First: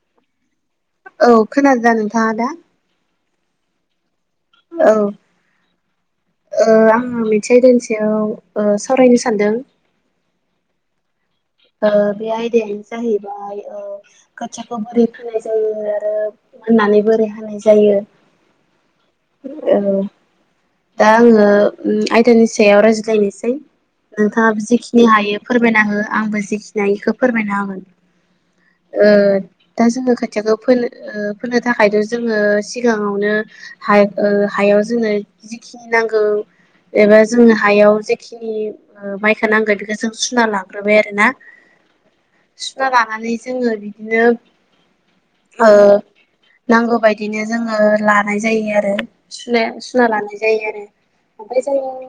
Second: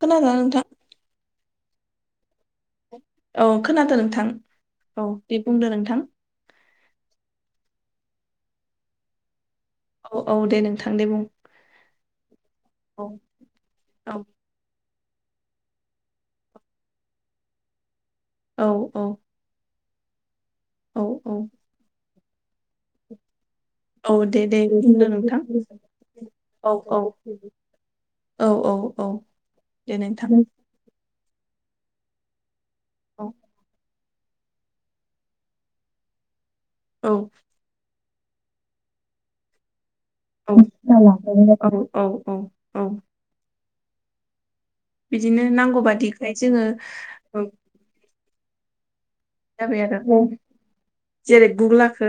खोना दोंना नोंथा खोनादों ना नोंथाङा दा? औ खोनादों नोंथां। औ दे बुंदो नोंथां ओ आङो [unintelligible] दोंसे बियाव ओ सावरायनो सानदों औ औ दे नोंथां दे बुं। ओ बे आयदायानो औ जाहैबाय ओ औ खाोथियाखौ बोरै हानाय जायो आरो मोननानै बोरै हानाय जायो। औ औ औ औ दा आङो औ ओम आयदानि सायाव रायज्लायनोसै। औ दे दे नोंथाङाबो जिखिनि बुंदो हायो नोंथां फोरमायना हो आंबो औ जिखिनि हायो औ बेखौ फोरमायना होगोन। औ औ औ ओ दा दे जोङो नोंथां खाोथिखौ फोनो ओ फोनो थाखायथ' जोङो औ सिगाङावनो हायाव ओ जोङो जिखिनि नांगौ औ एबा जोंनो हायाव जेखिनि ओ माइखौ नांगौ जों सुना लाग्रोबाय आरोना औ औ औ औ सुना लानानै जोङो बिदिनो बिदिनो ओ नांगौ बादिखाय जोङो नांगौ औ बायदिनो जोङो ला लानाय नाय जायो आरो जाबाय सुना आरो लानो जेरै गुग्लाखौ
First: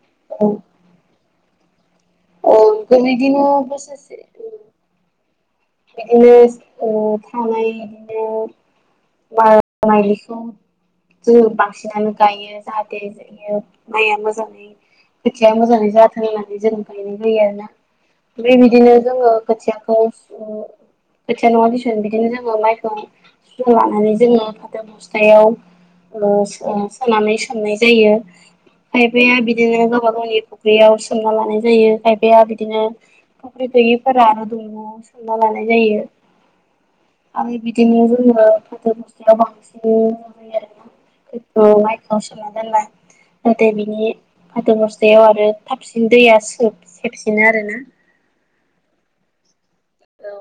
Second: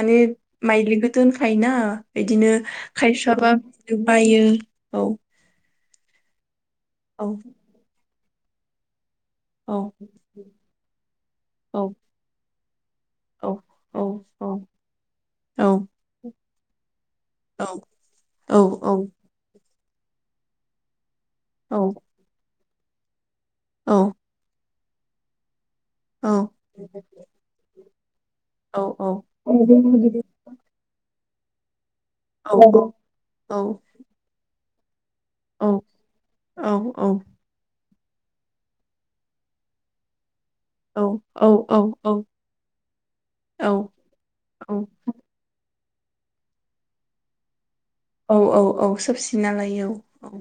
माने औ माइग्लिंखौ दोनखा यना बिदिनो औ बेबायदिनो खायसुवाबा बि बोसोरसे बायो औ बिदिनो ओ औ थानाय मार औ मायलिखौ जों औ बांसिनानो गायो बि औ जायो औ माइया औ मोजाङै खोथिया औ मोजाङै जाथों होननानै जों गायनाय जायो औ आरोना औ ओमफ्राय औ बिदिनो जोङो खोथिया खोथिया खौ खोथिया नङा औ थिसन बिदिनो जोङो माइखौ सु औ लानानै जोङो बस्थायाव औ सोनानै सोमनाय जायो औ खायफाया औ बिदिनो गावबा गावनि फुख्रियाव सोमना लानाय जायो खायफाया बिदिनो औ औ फख्रि गैयैफोरा आरो दंग'आव सोमना लानाय जायो आरो बि बिदिनो जोङो फोथोर बुस्थाव बांसिन आरोखौ सोमना दोनबा औ नाथाय बिनि फाथोबस्थायाव आरो थाबसिन दैया सेबसिनो आरोना औ औ औ सोबसिनालायो औ औ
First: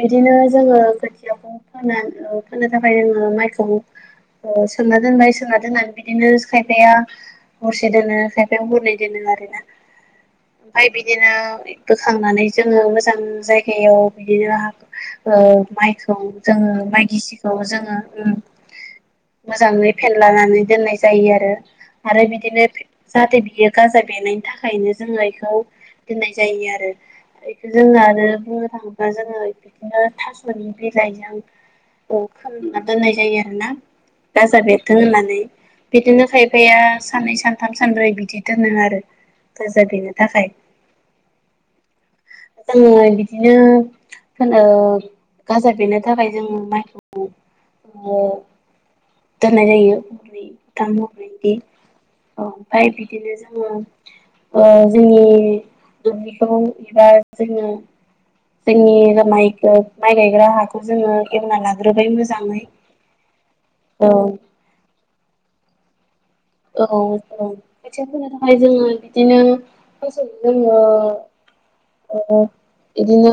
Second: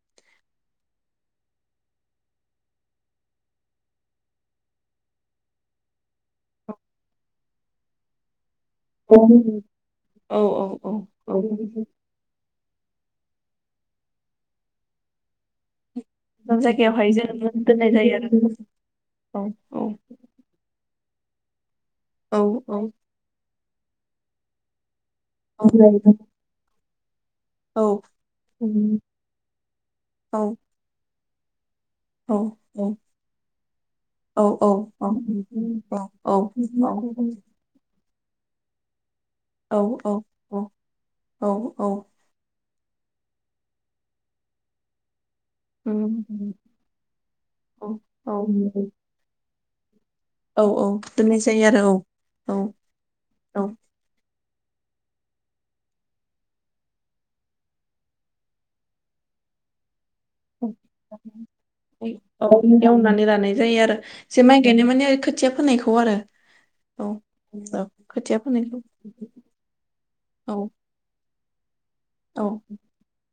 बिदिनो जोङो खोथियाखौ फोना ओ फोनो थाखाय जोङो माइखौ ओ सोमना दोनबाय सोमना दोननानै बिदिनो खायफाया हरसे दोनो खायफाया हरनै औ दोनो आरो ना औ औ औ ओमफ्राय बिदिनो बोखांनानै जोङो मोजां जायगायाव बिदिनो ओ माइखौ मोनथाम जोङो माइ जायगायावहाय जों गिसिखौ दोननाय जोङो जायो आरो औ औ मोजाङै फेनलानानै दोननाय जायो आरो आरो औ बिदिनो औ जाहाथे बियो गाजा बेनायनि थाखायनो जोङो बेखौ औ दोननाय जायो आरो खौ औ जोङो आरो बुंनो थाङोब्ला जोङो बिदिनो थास'नि बिलाइजों अ खोमना दोननाय जायो आरोना गाजा औ बेरथों होननानै बिदिनो खायफाया साननै सानथाम सानब्रै बिदि बिदि दोनो आरो गाजा बेरनो थाखाय जोङो बिदिनो फोनो गाजा बेरनो थाखाय जोङो माइखौ ओ औ औ दोननाय जायो औ औ थाम दोननाय हगैदि जायो आरो औ ओमफ्राय बिदिनो औ जोङो ओ जोंनि दुब्लिखौ एबा जोङो जोंनि रा माइखौ औ मोजाङै एवनानै लानाय जायो आरो औ एसे माइ गायनाय माने खोथिया फोनायखौ आरो औ औ औ खोथिया फोनो खोथिया थाखाय फोनायखौ जोङो बिदिनो फानसे औ जोङो ओ औ बिदिनो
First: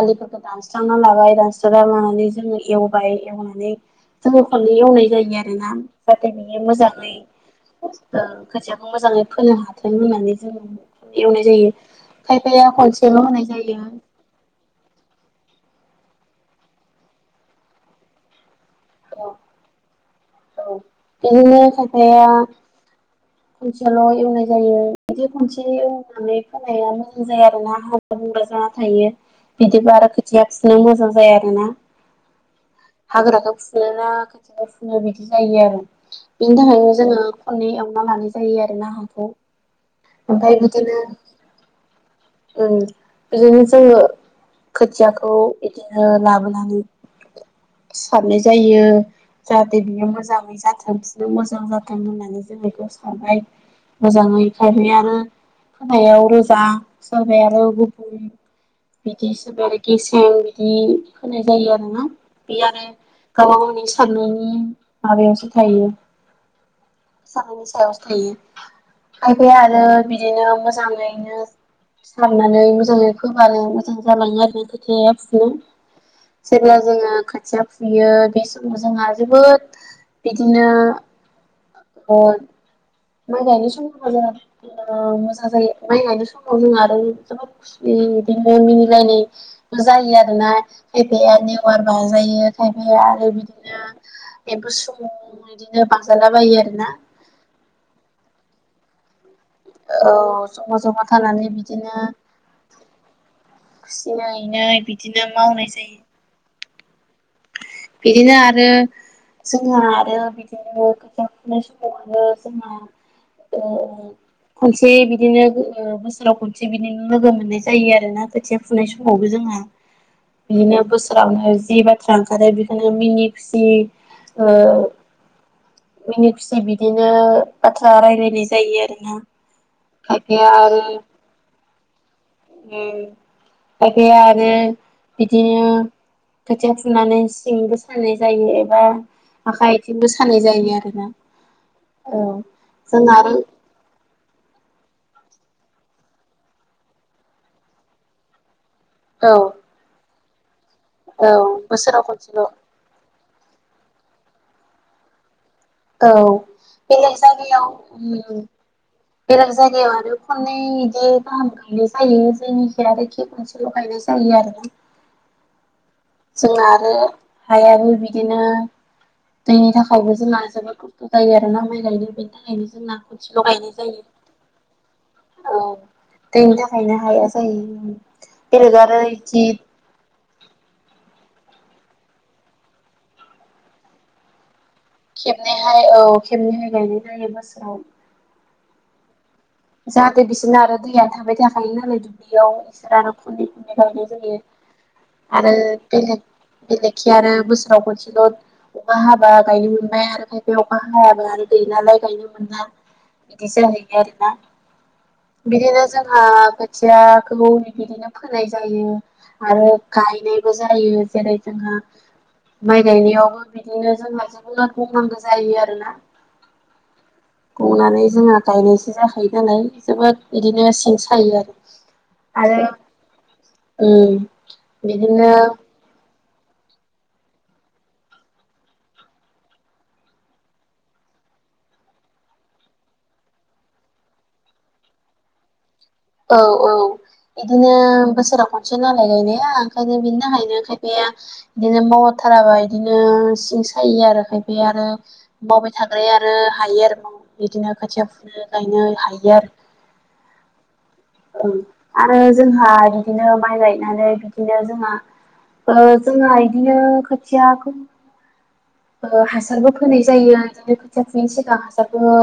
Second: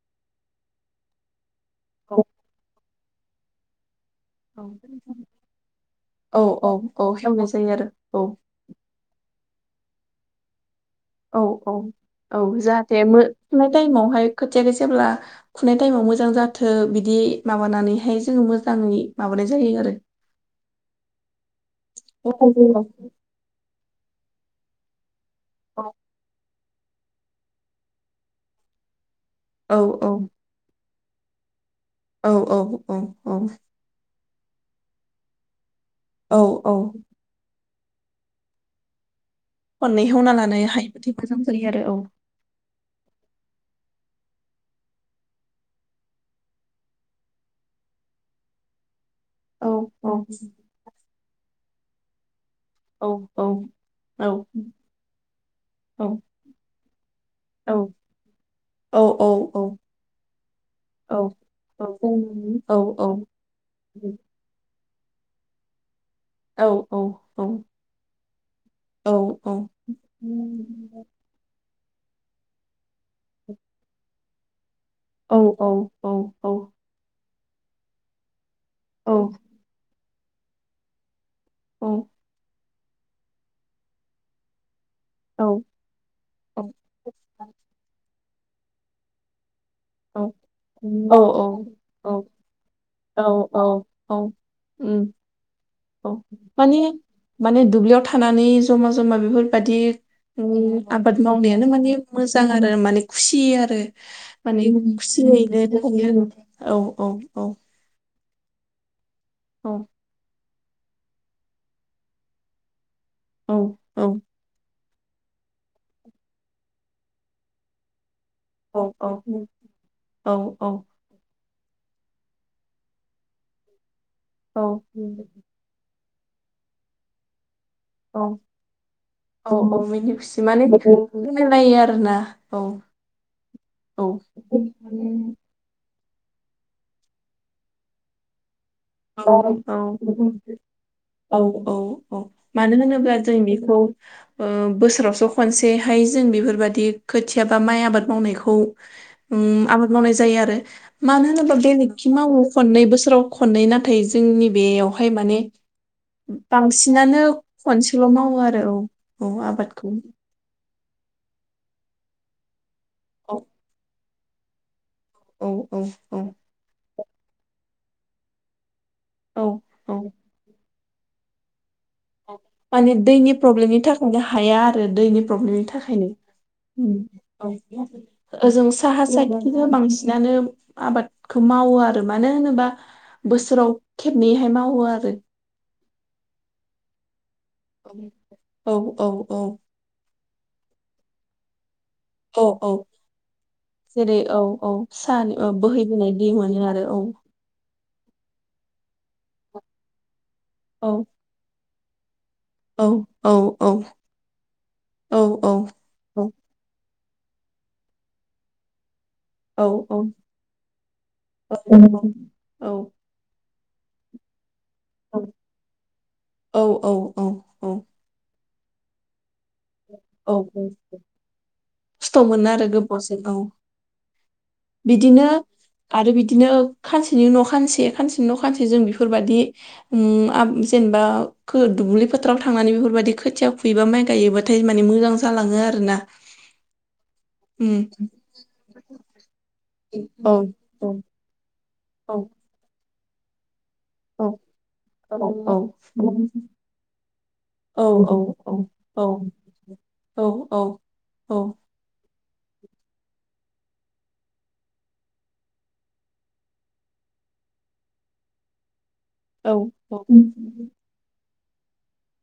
आलिफोरखौ दानस्रांना लाबाय दानसां दानस्रांनान औ मानानै जोङो एवबाय एवनानै जोङो खननै एवनाय जायो आरोना जाथ औ बियो औ मोजाङै औ हेवनाय जायो आरो खोथियाखौ मोजाङै फोनो हाथों होननानै जोङो औ एवनाय जायो औ औ खायफाया जाहाथे मो खनसेल' होनाय फुनाय जायो औ टाइमावहाय खोथिाखौ जेब्ला फुनाय टाइमाव मोजां जाथों बिदि माबानानैहाय जोङो मोजाङै माबानाय जायो आरो औ बिदिनो खायफाया औ औ खनसेल' एवनाय जायो बिदि खनसे औ एवनानै होनाया मोजां जायो आरोना हाग्रा बुंग्रा जाना थायो बिदिबा औ आरो खोथियाखौसो मोजां ज आरो ना औ औ हाग्राखौ फुनोना खोथिया फुनो बिदि जायो आरो औ बेनि औ थाखायनो जोङो खननै एवना लानाय जायो आरो ना हाखौ खननै एवना ओमफ्राय लानो बिदिनो हायोबाथाय मोजां जायो आरो औ। बिदिनो जोङो खोथियाखौ बिदिनो लाबोनानै सारनाय जायो। औ जाहाथे बियो औ मोजाङै जाथों बिनो मोजां जाथों होननानै जों बेखौ औ खारनाय औ औ मोजाङै खारै आरो। खोनायाव औ रोजा सोरबाया आरो औ गुबुं औ बिदि औ हिसाबै आरो गेसो बिदि औ होनाय जायो आरोना बे औ औ आरो औ गावबा गावनि साननायनि माबायावसो थायो। औ औ औ सानायनि सायावसो थायो औ औ खायफाया आरो बिदिनो मोजाङैनो सारनानै मोजाङै फोब्लानो मोजां जालाङो आरो जाया फुनो जेब्ला जोङो खोथिया फुयो बे समाव जोंहा जोबोद बिदिनो अ माइ गायनो सम [unintelligible] मज ओ मोजां जायो माइ गायनाय समाव जों आरो जोबोद खुसि मिनिलायनाय जायो आरोना खायफाया लेवार बाजायो खायफाया आरो बिदिनो एम्फौ सुमु उम बिदिनो औ बाजालाबायो माने आरोना। माने दुब्लियाव थानानै ज'मा जमा बेफोर बायदि औ ओम जमा जमा आबाद थानानै मावनायानो बिदिनो माने मोजां आरो माने खुसि आरो खुसियैनो माने बिदिनो मावनाय जायो खुसियैनो आ औव औव औव बिदिनो आरो जोंहा आरो बिदिनो गाजा खुरनाय समाव आरो जोंहा औ अ औ अ [unintelligible] खनसे बिदिनो ओ बोसोराव खनसे बिदिनो लोगो मोननाय जायो आरो ना। खोथिया फुनाय औ औ समावबो जोंहा औ बिदिनो बोसोरावनो जि बाथ्रा ओंखारो बे मिनि खुसि औव नंगौ मिनि खुसि बिदिनो बाथ्रा रायलायनाय जायो आरो ना औव औव मिनि खुसि खायफाया माने फोरमायलायो आरो ना औव उम खायफाया आरो बिदिनो खोथिया फुनानै सिंबो सानाय जायो। एबा औव आखाइ औव आथिंबो औव सानाय जायो आरोना औव औ औव औव मानो होनोब्ला जों बेखौ ओ बोसोर बोसोरावसो खनसेहाय जों बेफोरबाददि खोथिया बा माइ आबाद मावनायखौ औ ओम आबाद मावनाय जायो आरो मानो औ होनोबा बोसोराव बेलेखि मावो खनसेल' खननै बोसोराव खननै नाथाय जोंनि बेयावहाय माने औव बेलेग बांसिनानो जायगायाव खनसेल' मावो आरो औ बेलेग आबादखौ जायगायाव आरो खननै एसे गाहाम गोैलैनाय जायो जायनिखि आरोखि खनसेल' गायनाय जायो आरो ना औव जोंना आरो हायाबो बिदिनो दैनि औ थाखायबो जोंना जोबोद मोजां जायों आरो ना। माने दैनि प्रब्लेमनि जायो थाखायनो हाया आरो दैनि प्रब्लेमनि औ थाखायनो दैनि थाखायनो उम हाया जायो औव ओजों बेलेग आरो साहा इदि साइटखिजा बांसिनानो आबाद खौ मावो आरो मानो होनोबा बोसोराव खेबनैहाय मावो। आरो खेबनैहाय औव खेबनैहाय गायनाय जायो बोसोराव औव औव औव जाहाथे बिसोरनो आरो दैया थाबाय थाखायो नालाय। [unintelligible] औ दुब्लियाव औ बिसोर आरो खै खै गायनाय जेरै औ जायो औ साहानि ओ आरो बोहैबोनाय बेले दै मोनो बेले औ एखि आरो बोसोरा खनसे ल' अखा हाबा गायनो मोनबाय आरो खायफाया अखा औ हायाबा आरो गैलालाय गायनो । औ औ बिदि औ जायो आरोना बिदिनो औ जोंहा औ खोथियाखौ बिदिनो फोनाय जायो। औ आरो औ गायनायबो जायो जेरै औ जोंहा औ माइ गायनायावबो बिदिनो जोंहा जोबोद बुंनांगौ जायो आरोना औ औ औ बुंनानै जोङो गायनायसो जाखायो नालाय जोबोद औ बिदिनो सिं सायो आरो खस्थ' मोनो आरो गोबावजों औ उम बिदिनो आरो बिद बिदिनो खानसेनि उनाव खानसे खानसेनि उनाव खानसे जों बेफोरबायदि उम आ जेनेबा खो दुब्लि फोथाराव थांनानै बेफोरबायदि खोथिया खुयोबा माइ गायोबाथाय माने मोजां जालाङो आरो ना। औव औव बिदिनो बोसोराव खनसे नालाय गायनाया ओंखायनो बिनि औ थाखायनो औ खायफाया बिदिनो मावथाराबा बिदिनो सिंस सायो औ आरो खायफ आरो औ औ मावबाय थाग्राया आरो हायो आरो बिदिनो औ खोथिया औ फुनो गाय हायो आर औ औ ओं आरो जोंहा बिदिनो माइ गायनानै बिदिनो जोंहा ओ जोंहा इदिनो खोथियाखौ ओ औ हासारबो फोनाय जायो बिदिनो खोथिया खुनोसै मोजां हासारखौ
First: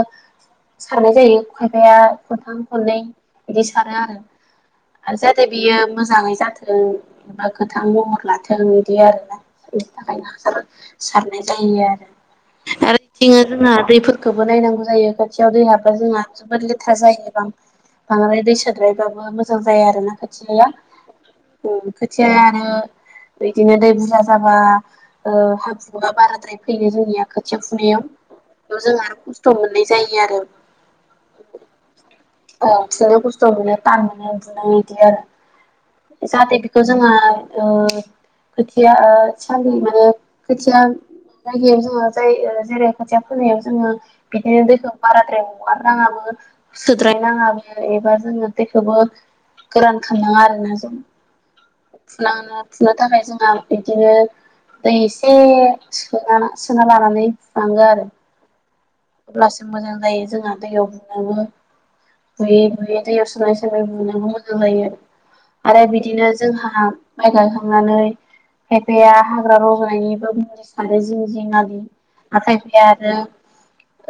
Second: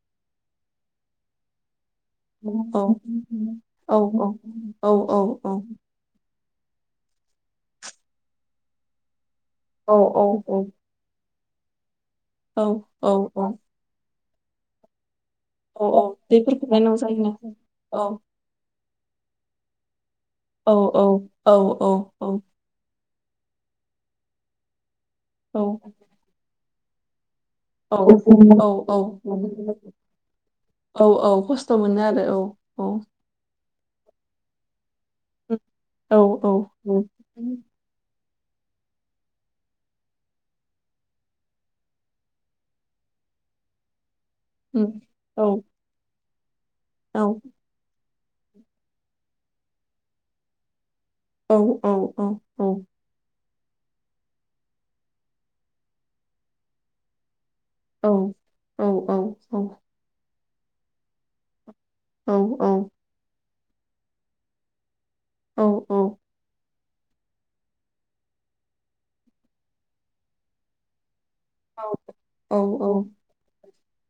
सारनाय जायो बिफाया खनथाम खननै बिदि सारो आरो औ औ आरो जाहाथे औ बियो मोजाङै जाथों बा गोथां महर लाथों बिदि आरोना बिनि औ औ थाखायनो औ हासार सार [unintelligible] आरो औ औ औ खोबो नायनांगौ जायो खाथियाव दै औ हाबा औ जोंहा जोबोर दैफोरखौ लेथ नायनांगौ जायो जायोना औ बांद्राय दै सो बांद्रायबाबो मोजां जायो आरोना खोथियाया औ औ औ उ औ औ खोथियाया आरो बिदिनो दै बुरजा जाबा ओ आद्राय फैयो जोंनिया खोथियाव औ फुनायाव थ जोंहा आरो खस्थ' मोननाय जायो आरो औ औ खस्थ' मोनो आरो औ औ दान मोनो बुनाय बिदि औ आरो जाहाथे बेखौ जोंहा ओ खोथिया ओ सान्दि माने खोथिया जायगायाव जोङो जाय जेरै खोथिया फोनायाव जोङो बिदिनो औ दैखौ बाराद्राय हगारनााङाबो सुद्राय नाङाबो एबा जोङो बेखौबो गोरान खालामनाङा आरोना जों औ [unintelligible] फुनो थाखाय जोंहा बिदिनो दै एसे सोना सोना लानानै फुनांगो आरो अब्लासो मोजां जायो जोंहा दैयाव बुनोबो बुयै बुयै दैयाव सोनाय बुंनोबो मोजां जायो आरो बिदिनो जोंहा माइ गायाखांनानै खायफाया हाग्रा रजनायनिबो [unintelligible] [unintelligible] नाथाय [unintelligible] आरो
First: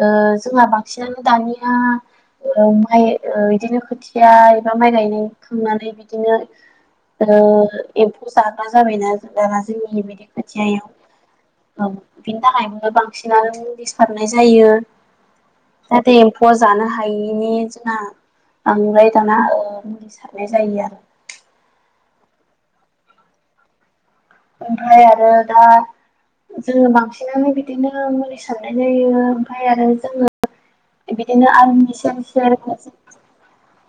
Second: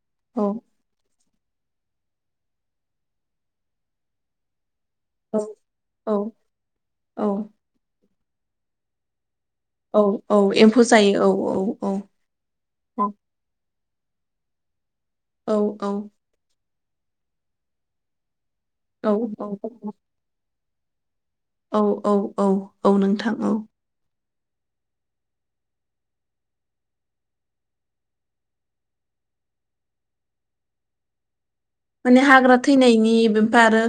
ओ जोंहा बांसिन दानिया ओ माइ ओ इदिनो खोथिया एफा माइ गायनाय खांनानै बिदिनो औ ओ एम्फौ जाग्रा जाबायना दाना जोंनि औ बिदि औ एम्फौ जायो खोथियायाव औ बिनि थाखायबो औ बांसिनानो [unintelligible] सारनाय जायो औ औ जाहाथे एम्फौआ जानो हायैनि जोंना बांद्राय दाना औ ओ औ मुलि सारनाय जायो आरो औ औ औ नोंथां औ ओमफ्राय आरो दा जोङो बांसिनानो बिदिनो मुलि सारनाय जायो ओमफाय आरो जोङो बिदिनो आं माने हाग्रा थैनायनि बेमफ्राय आरो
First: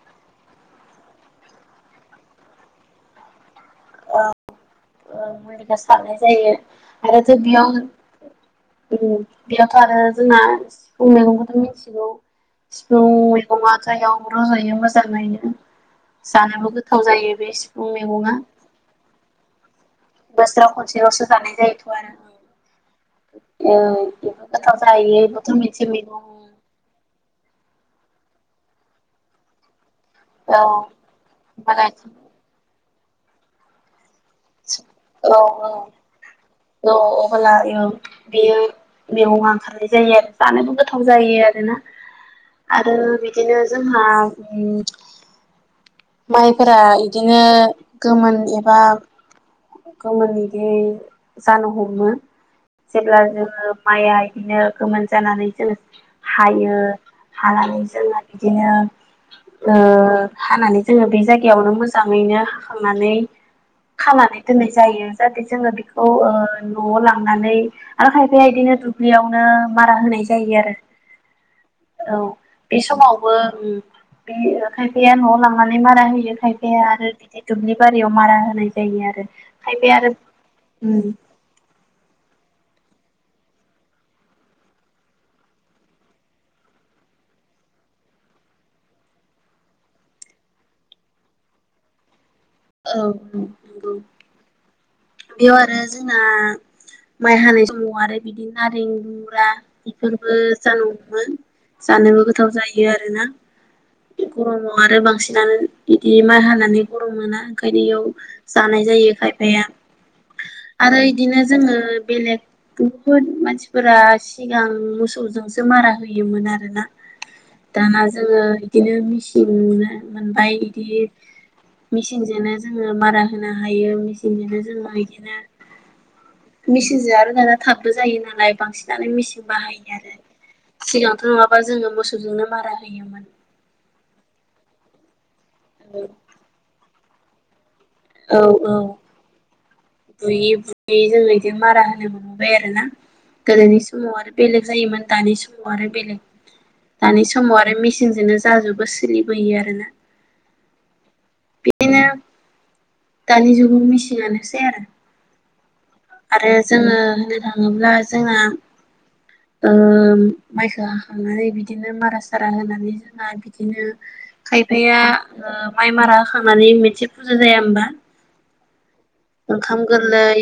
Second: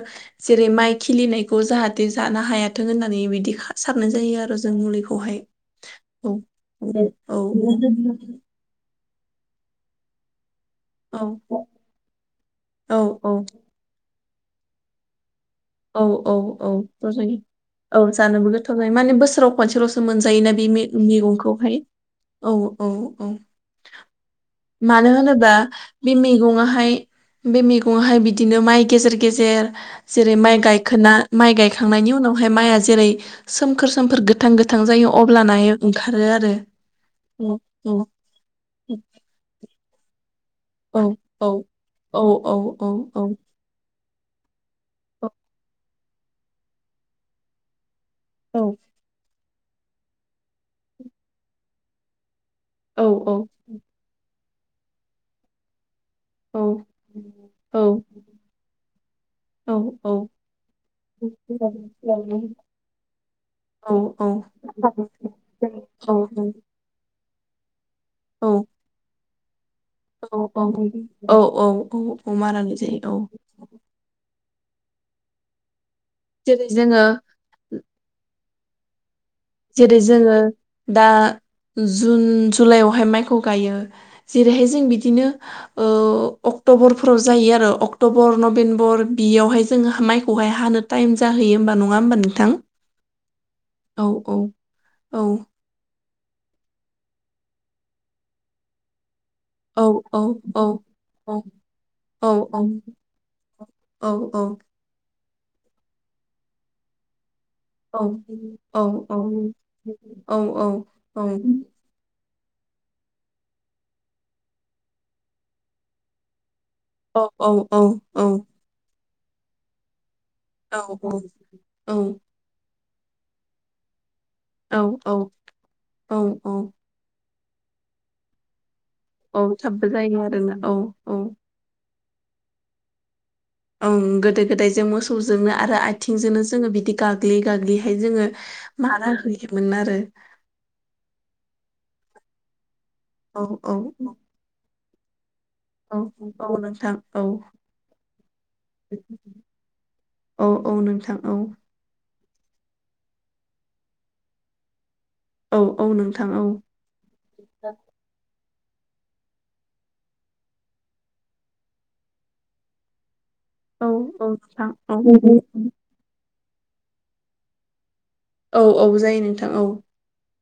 जेरै माइ खिलिनायखौ जाहाथे जानो हायाथों होननानै बिदि सारनाय जायो आरो जों मुलिखौ ओ मुलिखौ सारनाय जायो आरो औ जों बेयाव बेयावथ' आरो जोंआ सिफुं औ मैगंखौथ' मिथिगौ औ सिफुं मैगंआ जायाव रजायो मोजां नायनो औ औ औ ज ज सिफुं औ मैगङा जानोबो गोथाव जायो माने बोसोराव खनसेल'स मोनजायोना बे बोसोराव मे खनसेल'सो जानाय मैगंखौहाय जायोथ' आरो औ औ औ। ओ बेबो गोथाव मानो जायो होनोबा बेबोथ' मोनसे बे मैगं मैगङाहाय बे मैगंआहाय बिदिनो माइ गेजेर गेजेर जेरै औ माइ गायखाना माइ होमबालाय गायखांनायनि उनावहाय माइआ जेरै सोमखोर सोमोर गो गोथां गोथां जायो औ अब्लान ओंखारो आरो। औ अबाला औ इयो बेयो मैगङा ओंखारनाय जायो आरो। जानोबो औ गोथाव जायो औ आरोना औ औ औ आरो औ बिदिनो जोंहा उम [unintelligible] माइफोरा इदिनो गोमोन औ एबा गोमोन इदि जानो हमो औ जेब्ला जोङो माइआ बिदिनो गोमोन जानानै जोंङो औ हायो हानानै औ जोङो बिदिनो ओ औ हानानै जोङो बे जायगायावनो मोजाङैनो हाखांनानै औ औ। होनाय जायो जाहाथे जोङो बेखौ‌ ओ न'आव‌ लांनानै आरो खायफाया इदिनो दुब्लियाव मारा होनाय जायो आरो औ औ औ मारा होनाय बे जायो औ समावबो ओं बे ओखाय खायफाया न'आव लांनानै मारा होयो जेरै खायफाया आरो जोङो बिदिनो दुब्लि बारियाव मारा होनाय जायो आरो। खायफाया जेरै आरो जोङो उम दा जुन जुलाइआवहाय माइखौ गायो जेरैहाय जों बिदिनो ओ अक्ट'बरफोराव जायो आ ओ अक्ट'बर नभेम्बर बियावहाय जोङो माइखौहाय हानो टाइम जाहैयो होमबा नङा होमबा नों औ नंगौ। औ औ। बेयाव आरो जोंना माइ हानाय समाव आरो बिदि नारें बा औ औ इफोरबो जानौबो औ जानोबो औ गोथाव जायो आरोना। औ गरमाव आरो बांसिनानो इदि माय हानानै गरम मोना। ओंखायनो औ इयाव औ जानाय जायो खायफाया औ आरो औ इदिनो जोङो बेलेग बुहुद मानसिफोरा सिगां मोसौजोंसो मारा होयोमोन आरो। आरोना औ दाना जोङो इदिनो मेचिन मोनो। मोनबाय इदि मेसि नो‌ जोङो मारा होनो हायो मेसि बिदिनो जोङो औ इदिनो औ मेचिनजों आरो दाना थाबबो जायो नालाय बांसिन जानो औ मेचिन थाबबो बाहायो आरो जायो आरोना औ औ सिगांथ' नङाबा जोङो मोसौजोंनो मारा होयोमोन ओं गोदो गोदायजों मोसौजोंनो आरो आथिंजोंनो जोङो बिदि गाग्लियै गाग्लि फाय जोङो औ मारा होयोमोन आरो। बुयै बुयै जोङो बिदि मारा होनो मोनबोबाय आरो ना औ औ गोदोनि समाव आरो बेलेग जायोमोन दानि समाव समाव आरो औ बेलेग औ नोंथां दानि औ समाव आरो मेसिनजोंनो जाजोबो सोलिबोयो आरोना। औ औ नोंथां औ। बिदिनो दानि जुगाव मिसिननानोसै आरो। औ औ नोंथां औ आरो जोङो होननो थाङोब्ला जोंहा ओ माइखौ हाखांनानै बिदिनो मारा सारा होनानै जों ना बिदिनो औ नोंथां खायफाया औ ओ माइ मारा खांनानै मोनसे फुजा जाया होमबा औ औ जायो नोंथां औ ओंखाम गोरलै